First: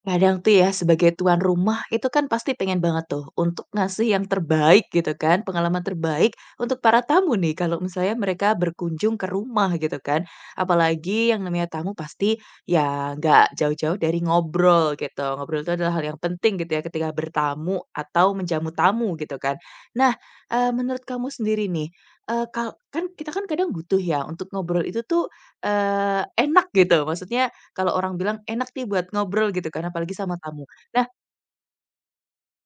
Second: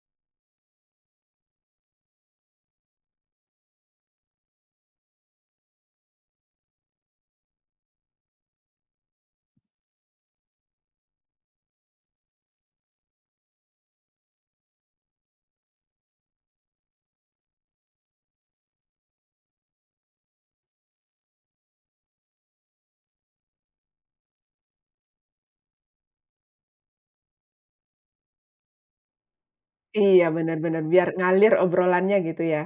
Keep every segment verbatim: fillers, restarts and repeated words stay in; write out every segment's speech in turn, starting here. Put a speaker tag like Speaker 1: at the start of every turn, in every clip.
Speaker 1: Kadang tuh ya sebagai tuan rumah itu kan pasti pengen banget tuh untuk ngasih yang terbaik gitu kan, pengalaman terbaik untuk para tamu nih kalau misalnya mereka berkunjung ke rumah gitu kan. Apalagi yang namanya tamu pasti ya nggak jauh-jauh dari ngobrol gitu. Ngobrol itu adalah hal yang penting gitu ya ketika bertamu atau menjamu tamu gitu kan. Nah, eee, menurut kamu sendiri nih, eee, kal kan kita kan kadang butuh ya untuk ngobrol itu tuh, eee, enak gitu maksudnya, kalau orang bilang enak nih buat ngobrol gitu kan, apalagi
Speaker 2: Iya,
Speaker 1: sama tamu.
Speaker 2: benar-benar
Speaker 1: Nah,
Speaker 2: biar ngalir obrolannya gitu ya.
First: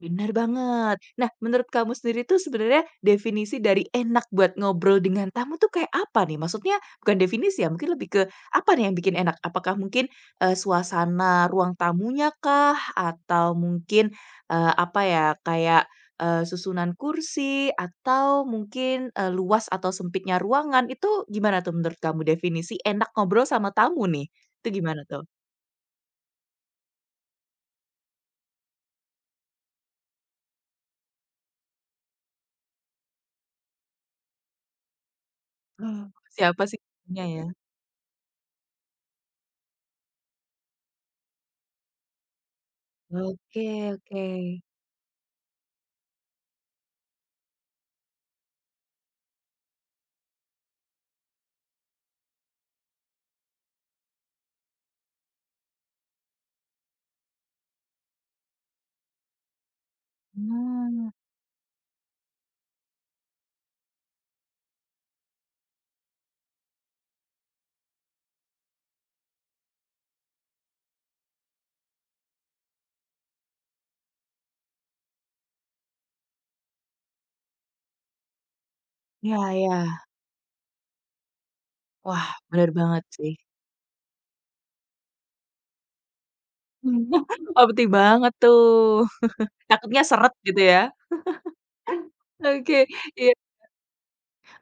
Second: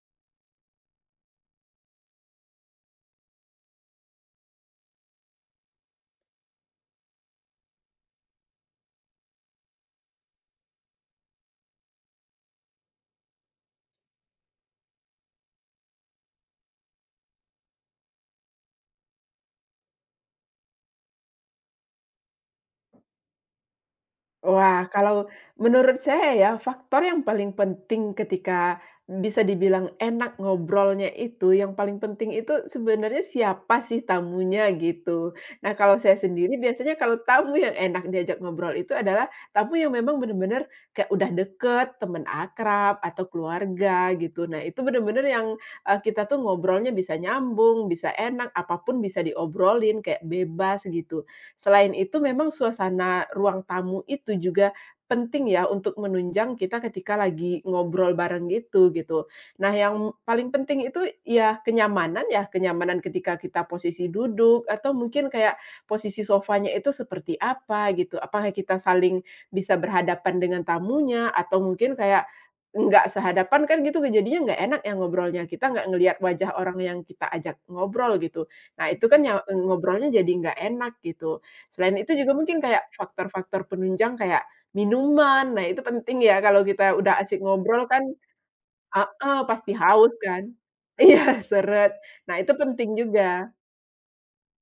Speaker 1: benar banget. Nah, menurut kamu sendiri tuh sebenarnya definisi dari enak buat ngobrol dengan tamu tuh kayak apa nih? Maksudnya bukan definisi ya, mungkin lebih ke apa nih yang bikin enak? Apakah mungkin, eee, suasana ruang tamunya kah? Atau mungkin, eee, apa ya, kayak, eee, susunan kursi atau mungkin, eee, luas atau sempitnya ruangan, itu gimana tuh menurut kamu definisi enak ngobrol sama tamu nih? Itu
Speaker 2: Wah,
Speaker 1: gimana
Speaker 2: kalau
Speaker 1: tuh?
Speaker 2: menurut saya ya, faktor yang paling penting ketika bisa dibilang enak ngobrolnya itu, yang paling penting itu sebenarnya siapa sih tamunya gitu. Nah, kalau
Speaker 1: Oh.
Speaker 2: saya sendiri
Speaker 1: Siapa sih
Speaker 2: biasanya kalau
Speaker 1: punya ya?
Speaker 2: tamu yang enak diajak ngobrol itu adalah tamu yang memang benar-benar kayak udah deket, temen akrab, atau
Speaker 1: Oke,
Speaker 2: keluarga
Speaker 1: oke.
Speaker 2: gitu. Nah, itu benar-benar yang, eee, kita tuh ngobrolnya bisa nyambung, bisa enak, apapun bisa diobrolin, kayak bebas gitu. Selain itu memang suasana ruang tamu itu juga penting ya untuk menunjang kita ketika lagi ngobrol bareng gitu, gitu. Nah yang paling penting itu
Speaker 1: Mmm,
Speaker 2: ya kenyamanan ya, kenyamanan ketika kita posisi duduk atau mungkin kayak posisi sofanya itu seperti apa gitu, apakah kita saling bisa berhadapan dengan tamunya atau mungkin kayak nggak sehadapan kan gitu jadinya nggak enak ya ngobrolnya, kita nggak ngelihat wajah orang yang kita ajak ngobrol gitu. Nah itu kan
Speaker 1: iya,
Speaker 2: ya,
Speaker 1: iya.
Speaker 2: ngobrolnya jadi nggak enak gitu. Selain itu
Speaker 1: Wah,
Speaker 2: juga mungkin
Speaker 1: bener
Speaker 2: kayak
Speaker 1: banget sih.
Speaker 2: faktor-faktor penunjang kayak minuman, nah itu penting ya kalau kita udah asik
Speaker 1: Opti
Speaker 2: ngobrol kan
Speaker 1: banget tuh.
Speaker 2: heeh, pasti
Speaker 1: Takutnya
Speaker 2: haus
Speaker 1: seret
Speaker 2: kan.
Speaker 1: gitu ya?
Speaker 2: Iya seret, nah itu
Speaker 1: Oke,
Speaker 2: penting
Speaker 1: iya.
Speaker 2: juga.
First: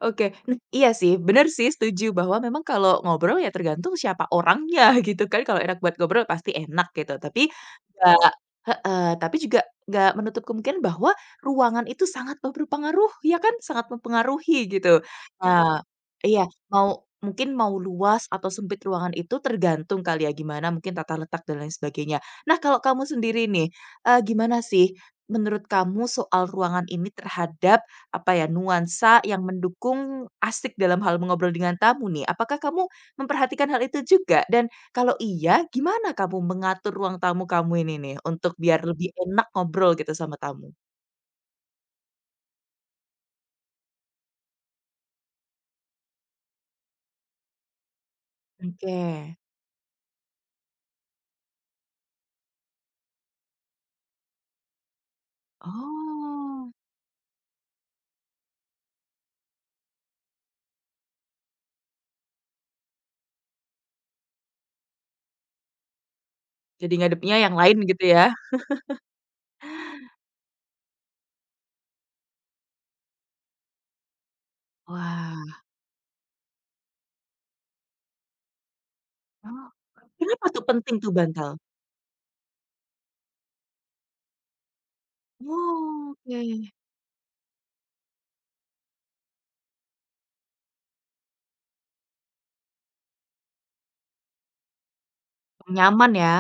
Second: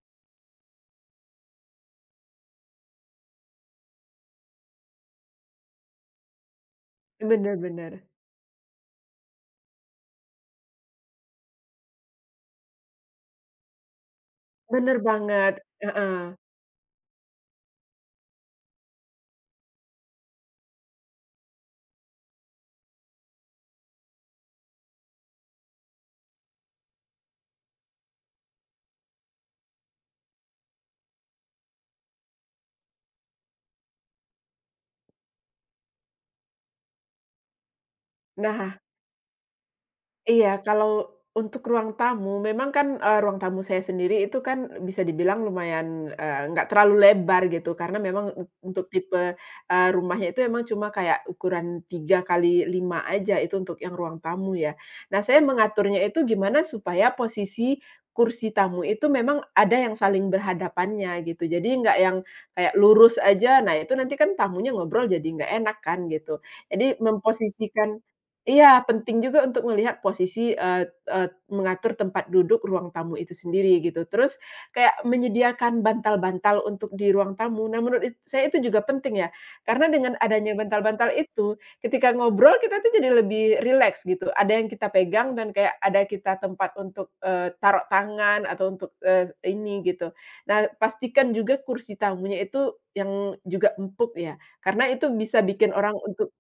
Speaker 1: Oke, nah iya sih, bener sih setuju bahwa memang kalau ngobrol ya tergantung siapa orangnya gitu kan, kalau enak buat ngobrol pasti enak gitu, tapi
Speaker 2: Bener bener,
Speaker 1: nggak. Heeh, tapi juga nggak menutup kemungkinan bahwa ruangan itu sangat berpengaruh ya kan, sangat mempengaruhi
Speaker 2: bener
Speaker 1: gitu.
Speaker 2: banget,
Speaker 1: Nah
Speaker 2: heeh.
Speaker 1: iya, mau mungkin mau luas atau sempit ruangan itu tergantung kali ya gimana mungkin tata letak dan lain sebagainya. Nah kalau kamu sendiri nih, eee, gimana sih menurut kamu soal ruangan ini terhadap apa ya, nuansa yang mendukung asik dalam hal mengobrol dengan tamu nih. Apakah kamu memperhatikan hal itu juga? Dan kalau iya, gimana kamu mengatur ruang tamu kamu ini nih, untuk
Speaker 2: Nah,
Speaker 1: biar lebih enak ngobrol gitu sama
Speaker 2: iya,
Speaker 1: tamu?
Speaker 2: kalau untuk ruang tamu memang kan, eee, ruang tamu saya sendiri itu kan bisa dibilang lumayan, eee, nggak terlalu lebar gitu karena memang un untuk
Speaker 1: Oke.
Speaker 2: tipe, eee, rumahnya itu memang cuma kayak ukuran tiga kali lima aja itu untuk yang ruang tamu ya. Nah saya mengaturnya itu gimana
Speaker 1: Oh,
Speaker 2: supaya posisi kursi tamu itu memang ada yang saling berhadapannya gitu, jadi nggak yang kayak lurus aja, nah itu nanti kan tamunya ngobrol jadi nggak enak kan gitu.
Speaker 1: jadi
Speaker 2: Jadi
Speaker 1: ngadepnya yang lain
Speaker 2: memposisikan,
Speaker 1: gitu ya?
Speaker 2: iya, penting juga untuk melihat posisi, eee eee, mengatur tempat duduk ruang tamu itu sendiri gitu. Terus kayak
Speaker 1: Wah,
Speaker 2: menyediakan bantal-bantal untuk di ruang tamu. Nah, menurut it saya itu juga penting ya,
Speaker 1: oh,
Speaker 2: karena dengan
Speaker 1: kenapa
Speaker 2: adanya
Speaker 1: tuh penting
Speaker 2: bantal-bantal
Speaker 1: tuh bantal?
Speaker 2: itu, ketika ngobrol kita tuh jadi lebih rileks gitu. Ada yang kita pegang dan kayak ada
Speaker 1: Oh,
Speaker 2: kita tempat
Speaker 1: oke.
Speaker 2: untuk, eee, taruh tangan atau untuk, eee, ini gitu. Nah, pastikan juga kursi tamunya itu yang juga empuk ya, karena itu bisa bikin orang
Speaker 1: Nyaman
Speaker 2: untuk,
Speaker 1: ya?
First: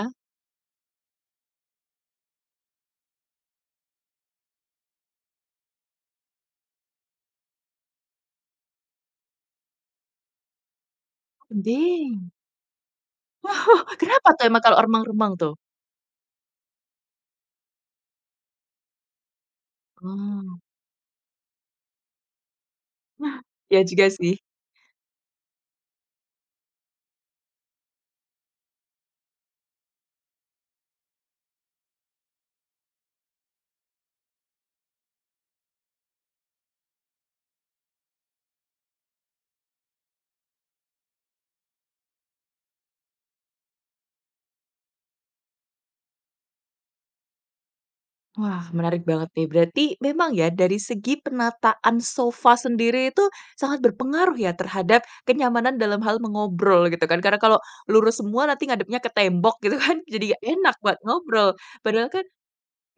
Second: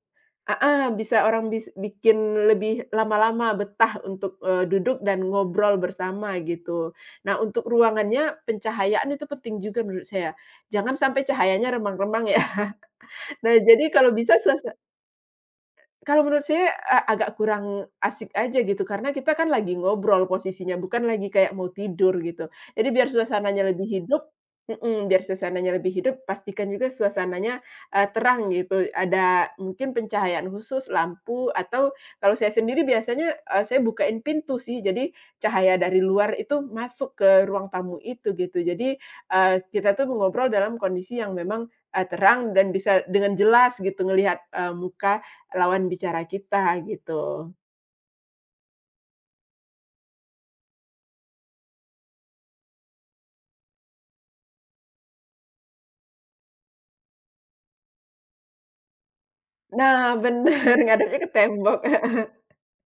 Speaker 2: heeh, bisa orang bis bikin lebih lama-lama betah untuk, eee, duduk dan ngobrol bersama gitu. Nah, untuk ruangannya pencahayaan itu penting juga menurut saya. Jangan sampai cahayanya remang-remang
Speaker 1: Penting.
Speaker 2: ya. Nah, jadi kalau
Speaker 1: Kenapa
Speaker 2: bisa
Speaker 1: tuh emang
Speaker 2: sese
Speaker 1: kalau remang-remang tuh?
Speaker 2: kalau menurut saya, a agak kurang asik aja gitu, karena kita kan lagi ngobrol
Speaker 1: Oh,
Speaker 2: posisinya, bukan lagi kayak mau tidur gitu. Jadi biar
Speaker 1: nah,
Speaker 2: suasananya
Speaker 1: iya
Speaker 2: lebih
Speaker 1: juga
Speaker 2: hidup,
Speaker 1: sih.
Speaker 2: mhm, biar suasananya lebih hidup, pastikan juga suasananya, eee, terang gitu, ada mungkin pencahayaan khusus, lampu, atau kalau saya sendiri biasanya, eee, saya bukain pintu sih, jadi cahaya dari luar itu masuk ke ruang tamu itu gitu. Jadi, eee, kita tuh mengobrol dalam kondisi yang memang, eee, terang dan bisa dengan jelas gitu ngelihat, eee, muka lawan bicara kita gitu.
Speaker 1: Wah, menarik banget nih. Berarti memang ya dari segi penataan sofa sendiri itu sangat berpengaruh ya terhadap kenyamanan dalam hal mengobrol gitu kan. Karena kalau lurus semua nanti ngadepnya ke tembok gitu kan,
Speaker 2: Nah
Speaker 1: jadi nggak enak
Speaker 2: bener,
Speaker 1: buat
Speaker 2: ngadepnya ke
Speaker 1: ngobrol.
Speaker 2: tembok.
Speaker 1: Padahal kan.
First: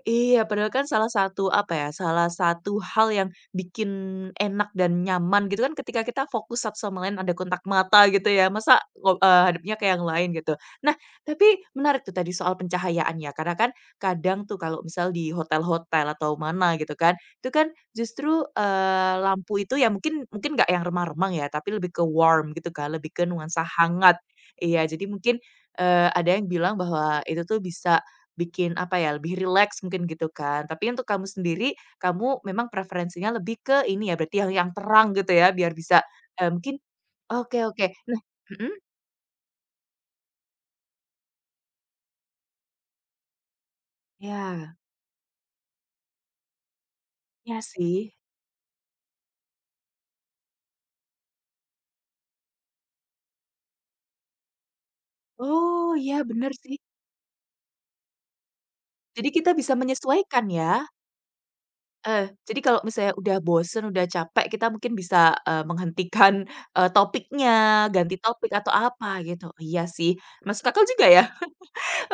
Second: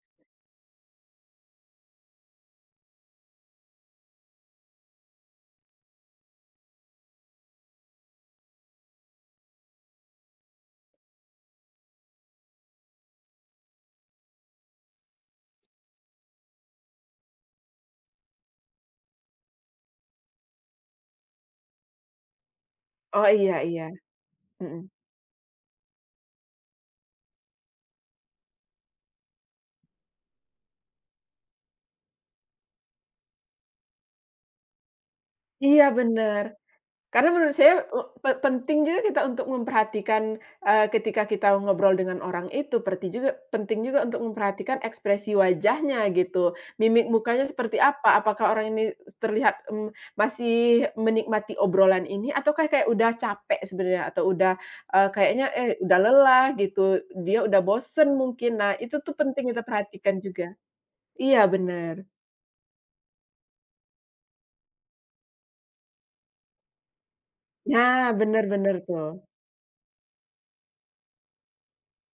Speaker 1: Iya, padahal kan salah satu, apa ya, salah satu hal yang bikin enak dan nyaman gitu kan ketika kita fokus satu sama lain ada kontak mata gitu ya, masa ngo eee, hadapnya ke yang lain gitu. Nah, tapi menarik tuh tadi soal pencahayaan ya, karena kan kadang tuh kalau misal di hotel-hotel atau mana gitu kan, itu kan justru, eee, lampu itu ya mungkin mungkin nggak yang remang-remang ya, tapi lebih ke warm gitu kan, lebih ke
Speaker 2: Oh, iya
Speaker 1: nuansa
Speaker 2: iya,
Speaker 1: hangat. Iya,
Speaker 2: mhm.
Speaker 1: jadi mungkin, eee, ada yang bilang bahwa itu tuh bisa bikin apa ya, lebih rileks mungkin gitu kan. Tapi untuk kamu sendiri, kamu memang preferensinya lebih ke ini ya, berarti yang yang terang gitu ya, biar
Speaker 2: Iya
Speaker 1: bisa, eee,
Speaker 2: bener.
Speaker 1: mungkin.
Speaker 2: Karena menurut
Speaker 1: Oke,
Speaker 2: saya,
Speaker 1: oke.
Speaker 2: eee,
Speaker 1: Nah,
Speaker 2: pe
Speaker 1: mhm,
Speaker 2: penting juga kita untuk memperhatikan, eee, ketika kita ngobrol dengan orang itu, perti juga penting juga untuk
Speaker 1: ya,
Speaker 2: memperhatikan ekspresi wajahnya gitu, mimik mukanya
Speaker 1: iya
Speaker 2: seperti
Speaker 1: sih.
Speaker 2: apa, apakah orang ini terlihat, mmm, masih menikmati obrolan ini atau kayak kayak udah capek sebenarnya atau udah, eee, kayaknya, eh,
Speaker 1: Oh,
Speaker 2: udah
Speaker 1: ya
Speaker 2: lelah
Speaker 1: bener sih.
Speaker 2: gitu, dia udah bosen mungkin. Nah, itu tuh
Speaker 1: Jadi kita
Speaker 2: penting kita
Speaker 1: bisa
Speaker 2: perhatikan
Speaker 1: menyesuaikan
Speaker 2: juga.
Speaker 1: ya?
Speaker 2: Iya benar.
Speaker 1: Eh jadi kalau misalnya udah bosen, udah capek, kita mungkin bisa, eee, menghentikan, eee, topiknya,
Speaker 2: Nah,
Speaker 1: ganti topik atau
Speaker 2: benar-benar tuh.
Speaker 1: apa gitu. Iya sih, masuk akal juga ya?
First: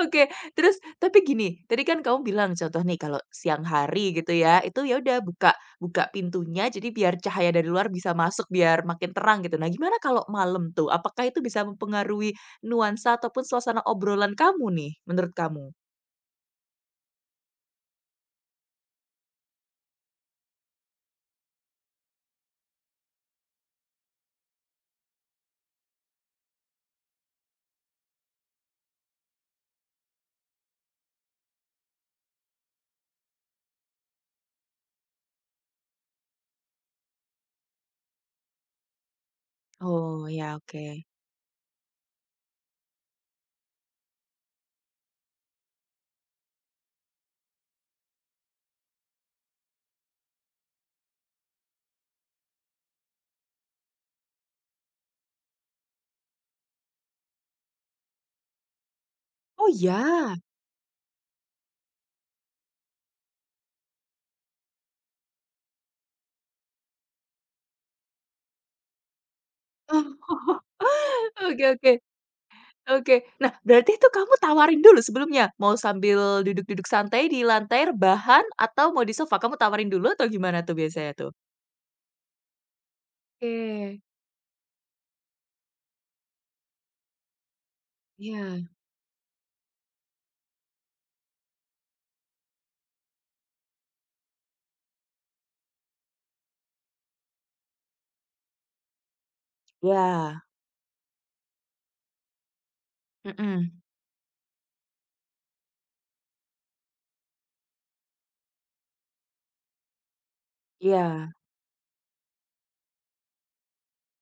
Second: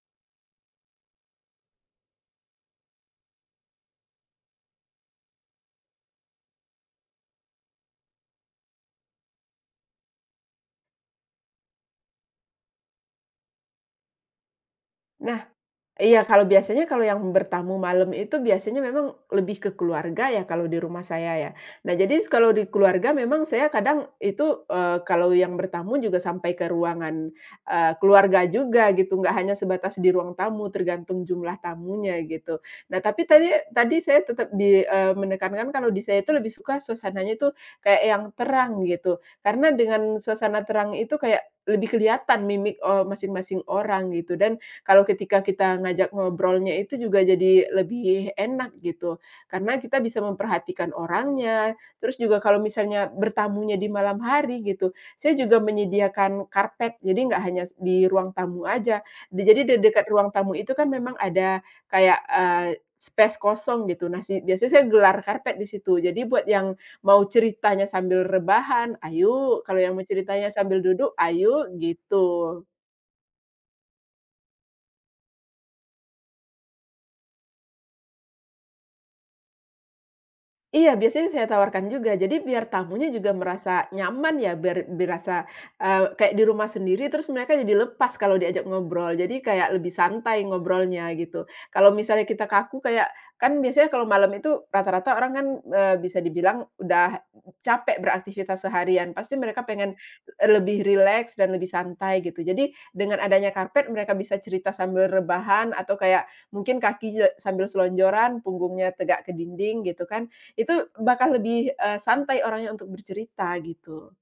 Speaker 1: Oke, terus tapi gini, tadi kan kamu bilang contoh nih kalau siang hari gitu ya, itu ya udah buka buka pintunya jadi biar cahaya dari luar bisa masuk biar makin terang gitu. Nah, gimana kalau malam tuh? Apakah itu bisa mempengaruhi nuansa ataupun suasana obrolan kamu nih menurut
Speaker 2: Nah,
Speaker 1: kamu?
Speaker 2: iya, kalau biasanya kalau yang bertamu malam itu biasanya memang lebih ke keluarga ya kalau di rumah saya ya. Nah, jadi kalau di keluarga memang saya kadang itu, eee, kalau yang bertamu juga sampai ke ruangan, eee, keluarga juga gitu, nggak hanya sebatas di ruang tamu, tergantung jumlah tamunya gitu. Nah, tapi tadi tadi saya tetap di eee, menekankan kalau di saya itu lebih suka suasananya itu kayak yang terang gitu. Karena dengan
Speaker 1: Oh, ya
Speaker 2: suasana
Speaker 1: oke.
Speaker 2: terang itu kayak lebih kelihatan mimik, eee, masing-masing orang gitu dan kalau ketika kita ngajak ngobrolnya itu juga jadi lebih enak gitu, karena kita bisa memperhatikan orangnya, terus juga kalau misalnya bertamunya di malam hari gitu, saya juga menyediakan karpet, jadi nggak hanya di ruang tamu aja. Di jadi
Speaker 1: Oh
Speaker 2: di dekat ruang
Speaker 1: ya?
Speaker 2: tamu itu kan memang ada kayak, eee, space kosong gitu, nah si biasanya saya gelar karpet di situ. Jadi buat yang mau ceritanya sambil rebahan, ayo, kalau yang mau ceritanya sambil duduk,
Speaker 1: Oke,
Speaker 2: ayo,
Speaker 1: oke.
Speaker 2: gitu.
Speaker 1: Oke. Nah, berarti itu kamu tawarin dulu sebelumnya, mau sambil duduk-duduk santai di lantai rebahan atau mau di sofa? Kamu tawarin dulu atau gimana tuh
Speaker 2: Iya,
Speaker 1: biasanya
Speaker 2: biasanya
Speaker 1: tuh?
Speaker 2: saya tawarkan juga. Jadi biar tamunya juga merasa
Speaker 1: Oke.
Speaker 2: nyaman ya, biar berasa, eee, kayak di rumah sendiri, terus mereka jadi lepas kalau diajak
Speaker 1: Iya.
Speaker 2: ngobrol. Jadi kayak lebih santai ngobrolnya gitu. Kalau misalnya kita kaku kayak kan biasanya kalau malam itu rata-rata orang kan, eee, bisa dibilang udah capek beraktivitas seharian, pasti mereka pengen,
Speaker 1: Iya.
Speaker 2: lebih rileks dan lebih santai gitu. Jadi dengan adanya
Speaker 1: Mhm.
Speaker 2: karpet mereka bisa cerita sambil rebahan atau kayak mungkin kaki sambil selonjoran, punggungnya tegak ke dinding gitu kan. Itu
Speaker 1: Iya.
Speaker 2: bakal lebih, eee, santai orangnya untuk bercerita gitu.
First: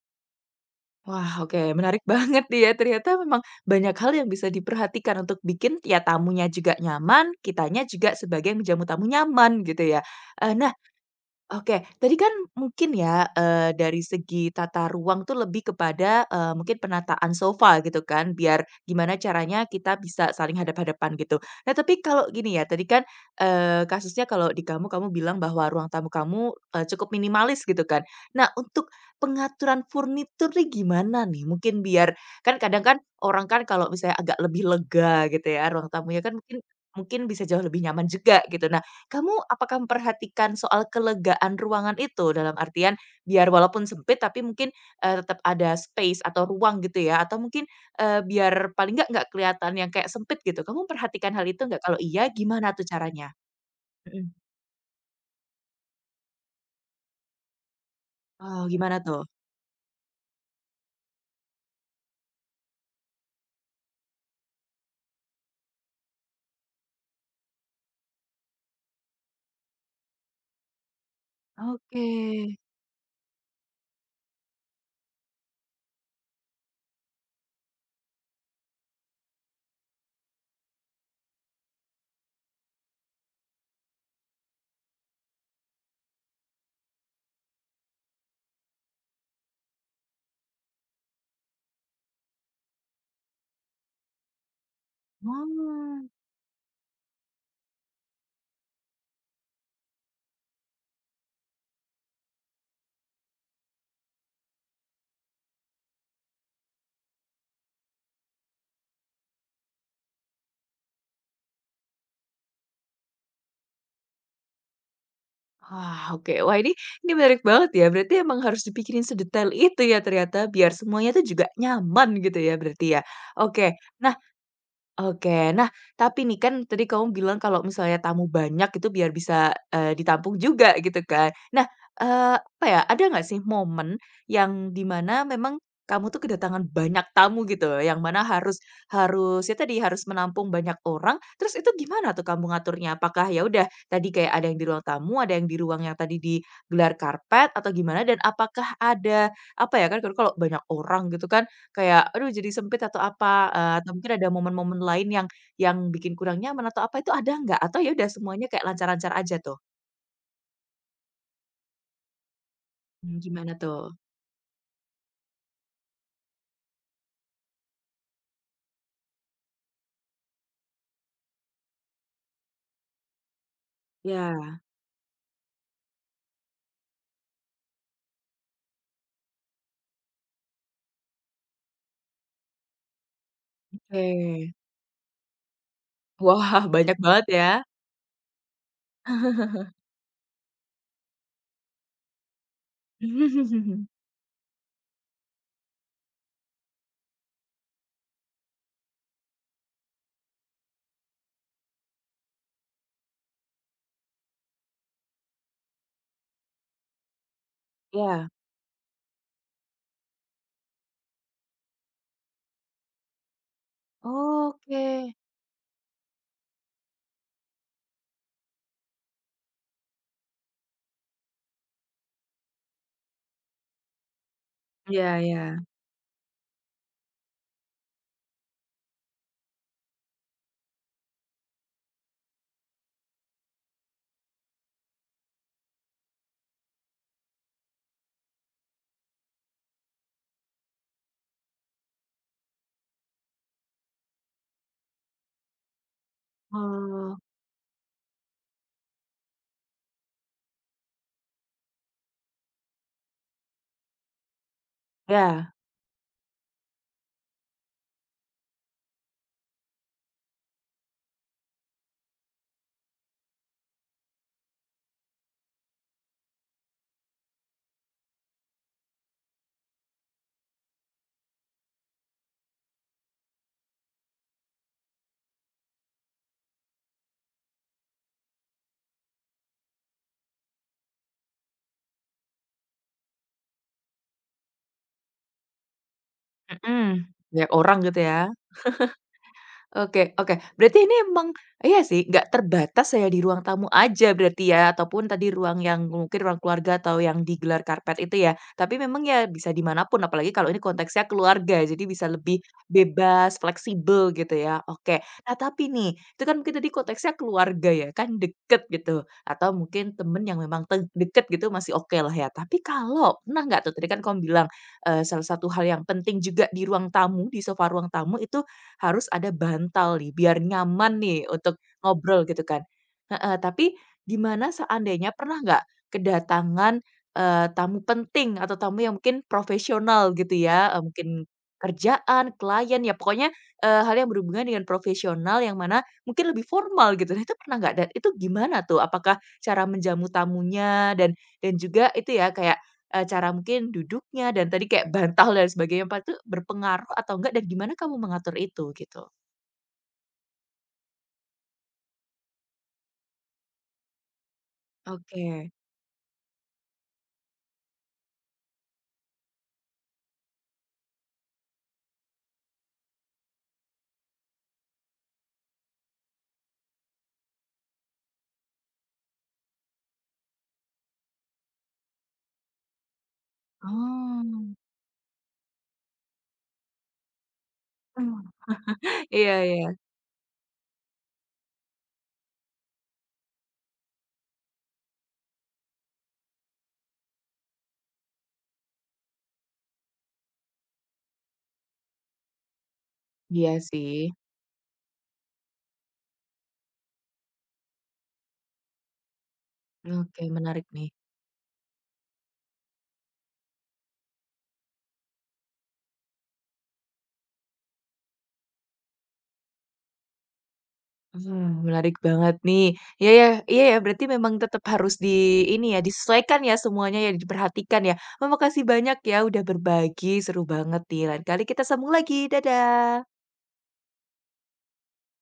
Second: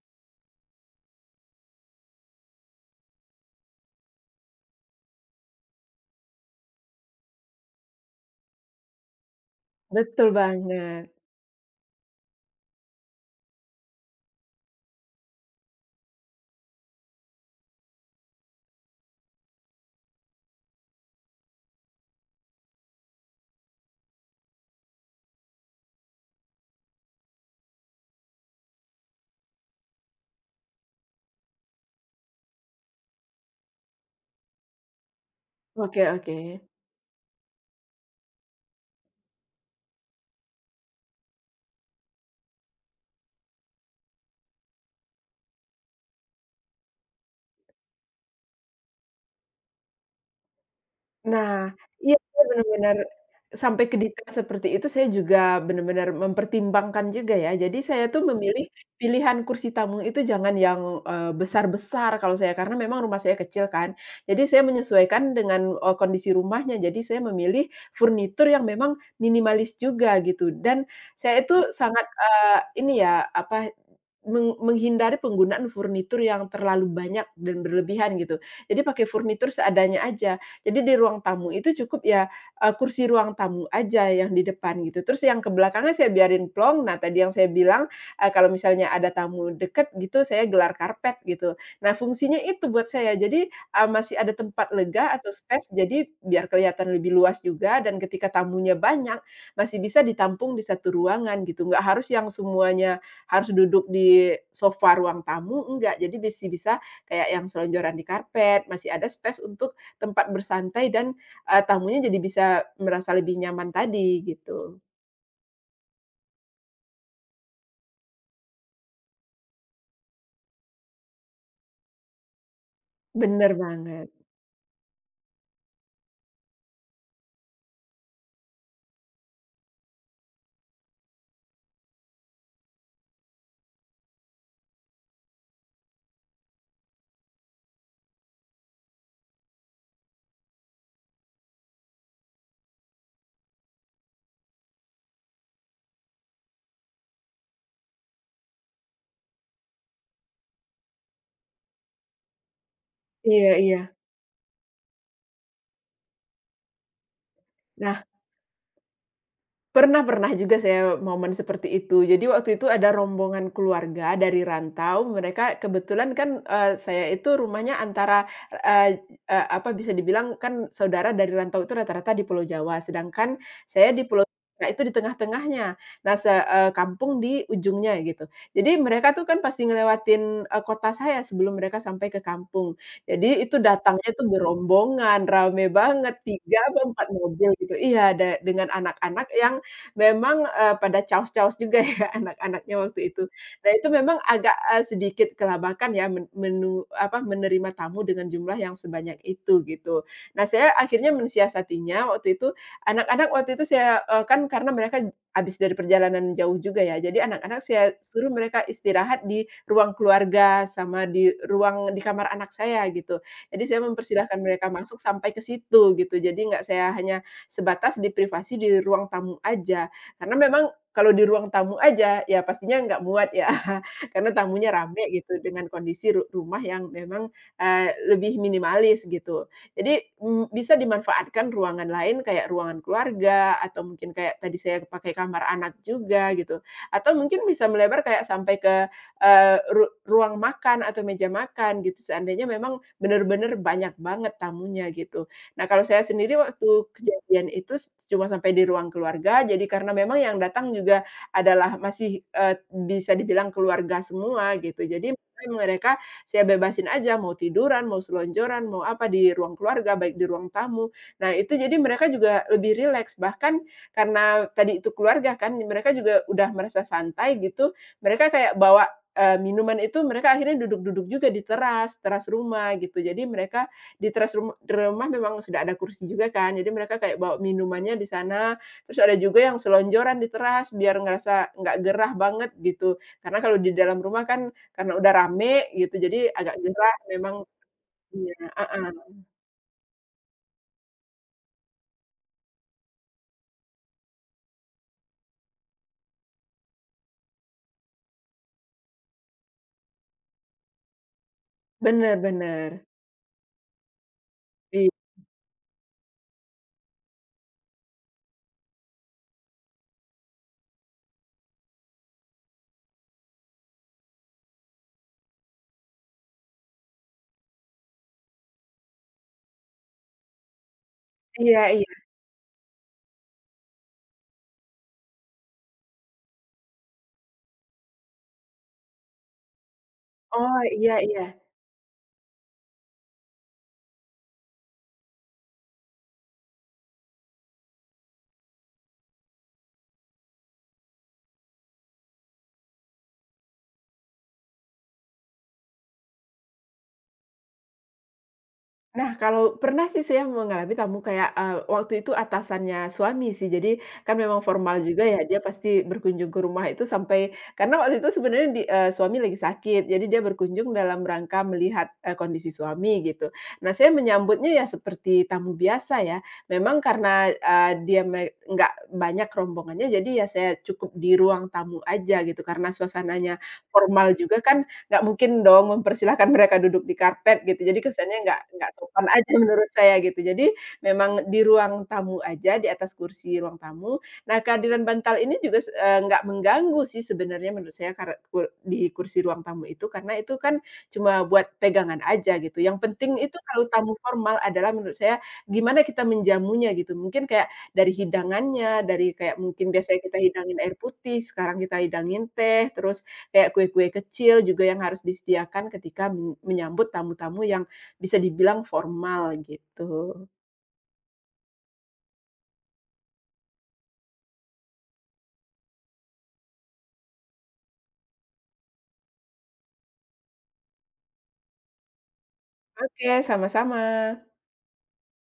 Speaker 1: Wah, oke menarik banget nih ya, ternyata memang banyak hal yang bisa diperhatikan untuk bikin ya tamunya juga nyaman, kitanya juga sebagai yang menjamu tamu nyaman gitu ya.
Speaker 2: Betul
Speaker 1: Eee, nah,
Speaker 2: banget.
Speaker 1: oke, tadi kan mungkin ya, eee, dari segi tata ruang tuh lebih kepada, eee, mungkin penataan sofa gitu kan, biar gimana caranya kita bisa saling hadap-hadapan gitu. Nah, tapi kalau gini ya, tadi kan, eee, kasusnya kalau di kamu, kamu bilang bahwa ruang tamu kamu, eee, cukup minimalis gitu kan. Nah, untuk pengaturan furnitur nih gimana nih? Mungkin biar kan kadang kan orang kan kalau misalnya agak lebih lega gitu ya, ruang
Speaker 2: Oke,
Speaker 1: tamunya
Speaker 2: oke.
Speaker 1: kan mungkin mungkin bisa jauh lebih nyaman juga gitu. Kamu apakah memperhatikan soal kelegaan ruangan itu? Dalam artian, biar walaupun sempit tapi mungkin, eee, tetap ada space atau ruang gitu ya? Atau mungkin, eee, biar paling nggak nggak kelihatan yang kayak sempit gitu? Kamu memperhatikan hal itu
Speaker 2: Nah,
Speaker 1: nggak? Kalau
Speaker 2: iya
Speaker 1: iya,
Speaker 2: iya, benar
Speaker 1: gimana tuh
Speaker 2: bener
Speaker 1: caranya?
Speaker 2: sampai ke detail
Speaker 1: Mhm.
Speaker 2: seperti itu saya juga benar-benar mempertimbangkan juga ya. Jadi saya tuh
Speaker 1: Oh,
Speaker 2: memilih
Speaker 1: gimana tuh?
Speaker 2: pilihan kursi tamu itu jangan yang, eee, besar-besar kalau saya karena memang rumah saya kecil kan. Jadi saya menyesuaikan dengan, eee, kondisi rumahnya. Jadi saya memilih furnitur yang memang minimalis juga gitu dan saya itu
Speaker 1: Oke.
Speaker 2: sangat, eee, ini ya, apa, meng menghindari penggunaan furnitur yang terlalu banyak dan berlebihan gitu. Jadi pakai furnitur seadanya aja. Jadi di ruang tamu itu cukup ya, eee, kursi ruang tamu aja yang di depan gitu, terus yang ke belakangnya saya biarin plong. Nah tadi yang saya bilang, eee, kalau misalnya ada tamu deket gitu, saya gelar karpet gitu. Nah fungsinya itu buat saya, jadi, eee, masih ada tempat lega atau space, jadi
Speaker 1: Oh.
Speaker 2: biar kelihatan lebih luas juga dan ketika tamunya banyak, masih bisa ditampung di satu ruangan gitu, nggak harus yang semuanya harus duduk di sofa ruang tamu, enggak. Jadi masih bisa kayak yang selonjoran di karpet, masih ada space untuk tempat bersantai dan, eee, tamunya jadi bisa merasa lebih nyaman tadi gitu.
Speaker 1: Wah, oke. Wah, ini ini menarik banget ya. Berarti emang harus dipikirin sedetail itu ya ternyata, biar semuanya tuh juga nyaman gitu ya berarti ya?
Speaker 2: Bener
Speaker 1: Oke.
Speaker 2: banget.
Speaker 1: Nah, oke. Nah, tapi nih kan tadi kamu bilang kalau misalnya tamu banyak itu biar bisa, eee, ditampung juga gitu kan. Nah, eee, apa ya, ada nggak sih momen yang dimana memang kamu tuh kedatangan banyak tamu gitu, yang mana harus harus ya tadi, harus menampung banyak orang, terus itu gimana tuh kamu ngaturnya? Apakah ya udah tadi kayak ada yang di ruang tamu, ada yang di ruang yang tadi digelar karpet atau gimana? Dan apakah ada apa ya, kan kalau kalau banyak orang gitu kan, kayak, aduh jadi sempit atau apa,
Speaker 2: Iya,
Speaker 1: eee,
Speaker 2: iya.
Speaker 1: atau mungkin ada momen-momen lain yang yang bikin kurang nyaman atau apa itu ada nggak? Atau ya
Speaker 2: Nah,
Speaker 1: udah semuanya kayak lancar-lancar aja tuh?
Speaker 2: Pernah pernah juga saya momen seperti itu. Jadi waktu itu ada
Speaker 1: Mmm,
Speaker 2: rombongan
Speaker 1: gimana tuh?
Speaker 2: keluarga dari rantau, mereka kebetulan kan, eee, saya itu rumahnya antara, eee eee, apa, bisa dibilang kan saudara dari rantau itu rata-rata di Pulau Jawa, sedangkan saya di Pulau
Speaker 1: Ya.
Speaker 2: Sumatera itu di tengah-tengahnya. Nah, se eee, kampung di ujungnya gitu. Jadi mereka tuh kan pasti ngelewatin, eee, kota saya sebelum mereka sampai ke kampung. Jadi itu datangnya tuh
Speaker 1: Oke.
Speaker 2: berombongan, rame banget,
Speaker 1: Wah,
Speaker 2: tiga, apa
Speaker 1: banyak
Speaker 2: empat
Speaker 1: banget ya.
Speaker 2: mobil gitu iya, da dengan anak-anak yang memang, eee, pada chaos-chaos juga ya anak-anaknya waktu itu. Nah itu memang agak, eee, sedikit kelabakan ya men menu apa, menerima tamu dengan jumlah yang sebanyak itu gitu. Nah saya akhirnya mensiasatinya waktu itu, anak-anak waktu itu saya, eee, kan karena mereka habis dari perjalanan jauh juga ya, jadi anak-anak saya
Speaker 1: Ya.
Speaker 2: suruh mereka istirahat di ruang keluarga sama di ruang di kamar anak saya gitu. Jadi saya mempersilahkan mereka masuk
Speaker 1: Oke.
Speaker 2: sampai ke situ gitu, jadi nggak saya hanya sebatas di privasi di ruang tamu aja. Karena memang kalau di ruang tamu aja, ya pastinya nggak muat ya, karena tamunya
Speaker 1: Iya,
Speaker 2: rame
Speaker 1: iya.
Speaker 2: gitu dengan kondisi ru rumah yang memang, eee, lebih minimalis gitu. Jadi, mmm, bisa dimanfaatkan ruangan lain kayak ruangan keluarga atau mungkin kayak tadi saya pakai kamar anak juga gitu, atau mungkin bisa melebar kayak sampai ke, eee, ru ruang makan atau meja makan gitu, seandainya memang benar-benar banyak banget tamunya gitu. Nah, kalau saya sendiri waktu
Speaker 1: Oh,
Speaker 2: kejadian itu s cuma sampai di ruang keluarga, jadi karena memang yang datang juga adalah masih, eee, bisa dibilang keluarga semua gitu. Jadi
Speaker 1: ya,
Speaker 2: mereka saya bebasin aja, mau tiduran, mau selonjoran, mau apa di ruang keluarga, baik di ruang tamu. Nah, itu jadi mereka juga lebih rileks, bahkan karena tadi itu keluarga kan, mereka juga udah merasa santai gitu, mereka kayak bawa, eee, minuman itu mereka akhirnya duduk-duduk juga di teras, teras rumah gitu. Jadi mereka di teras rum rumah memang sudah ada kursi juga kan, jadi mereka kayak bawa minumannya di sana, terus ada juga yang selonjoran di teras biar ngerasa nggak gerah banget gitu. Karena kalau di dalam rumah kan karena udah rame gitu, jadi agak gerah
Speaker 1: mhm,
Speaker 2: memang,
Speaker 1: banyak orang gitu ya?
Speaker 2: iya, heeh.
Speaker 1: Oke, oke. Berarti ini emang iya sih, nggak terbatas saya di ruang tamu aja berarti ya, ataupun tadi ruang yang mungkin ruang keluarga atau yang digelar karpet itu ya. Tapi memang ya bisa dimanapun. Apalagi kalau ini konteksnya keluarga, jadi bisa
Speaker 2: Bener
Speaker 1: lebih
Speaker 2: bener.
Speaker 1: bebas, fleksibel gitu ya,
Speaker 2: I
Speaker 1: oke. Nah tapi nih, itu kan mungkin tadi konteksnya keluarga ya, kan deket gitu, atau mungkin temen yang memang te deket gitu masih oke lah ya. Tapi kalau pernah nggak tuh, tadi kan kamu bilang, eee, salah satu hal yang penting juga di ruang tamu, di sofa ruang tamu itu harus ada bantal nih, biar nyaman nih untuk
Speaker 2: iya iya.
Speaker 1: ngobrol gitu kan. Heeh, tapi gimana seandainya pernah nggak kedatangan, eee, tamu penting atau tamu yang mungkin profesional gitu
Speaker 2: Oh,
Speaker 1: ya, eee,
Speaker 2: iya
Speaker 1: mungkin
Speaker 2: iya.
Speaker 1: kerjaan, klien, ya pokoknya, eee, hal yang berhubungan dengan profesional yang mana mungkin lebih formal gitu. Nah, itu pernah nggak? Dan itu gimana tuh? Apakah cara menjamu tamunya dan dan juga itu ya kayak Eee, cara mungkin duduknya dan tadi kayak bantal dan sebagainya, apa itu berpengaruh atau enggak dan gimana kamu mengatur itu gitu?
Speaker 2: Nah, kalau pernah sih saya mengalami tamu kayak, eee, waktu itu atasannya suami sih. Jadi, kan memang formal juga ya, dia
Speaker 1: Oke.
Speaker 2: pasti berkunjung ke rumah itu sampai karena waktu itu sebenarnya di eee, suami lagi sakit, jadi dia berkunjung dalam rangka melihat, eee, kondisi suami gitu. Nah, saya menyambutnya ya seperti tamu biasa ya. Memang karena, eee, dia me nggak banyak rombongannya, jadi ya saya cukup di ruang tamu aja gitu, karena suasananya formal juga
Speaker 1: Oh.
Speaker 2: kan nggak mungkin dong mempersilahkan mereka duduk di karpet gitu, jadi kesannya nggak nggak sopan aja
Speaker 1: Iya, iya.
Speaker 2: menurut saya gitu. Jadi memang di ruang tamu aja, di atas kursi ruang tamu. Nah kehadiran bantal ini juga s eee, nggak mengganggu sih sebenarnya menurut saya kar kur di kursi ruang tamu itu, karena itu kan cuma buat pegangan aja gitu. Yang penting itu
Speaker 1: Iya
Speaker 2: kalau tamu
Speaker 1: sih.
Speaker 2: formal adalah menurut saya gimana kita menjamunya gitu, mungkin kayak dari hidangannya, dari kayak mungkin biasanya kita
Speaker 1: Oke,
Speaker 2: hidangin
Speaker 1: menarik
Speaker 2: air
Speaker 1: nih.
Speaker 2: putih, sekarang kita hidangin teh, terus kayak kue-kue kecil juga yang harus disediakan ketika men menyambut tamu-tamu yang bisa dibilang formal gitu.
Speaker 1: Mmm, menarik banget nih. Iya ya, iya ya, berarti memang tetap harus di ini ya, disesuaikan ya semuanya ya, diperhatikan ya. Terima kasih banyak ya udah berbagi, seru banget nih. Lain kali kita sambung lagi,
Speaker 2: Oke,
Speaker 1: dadah.
Speaker 2: sama-sama.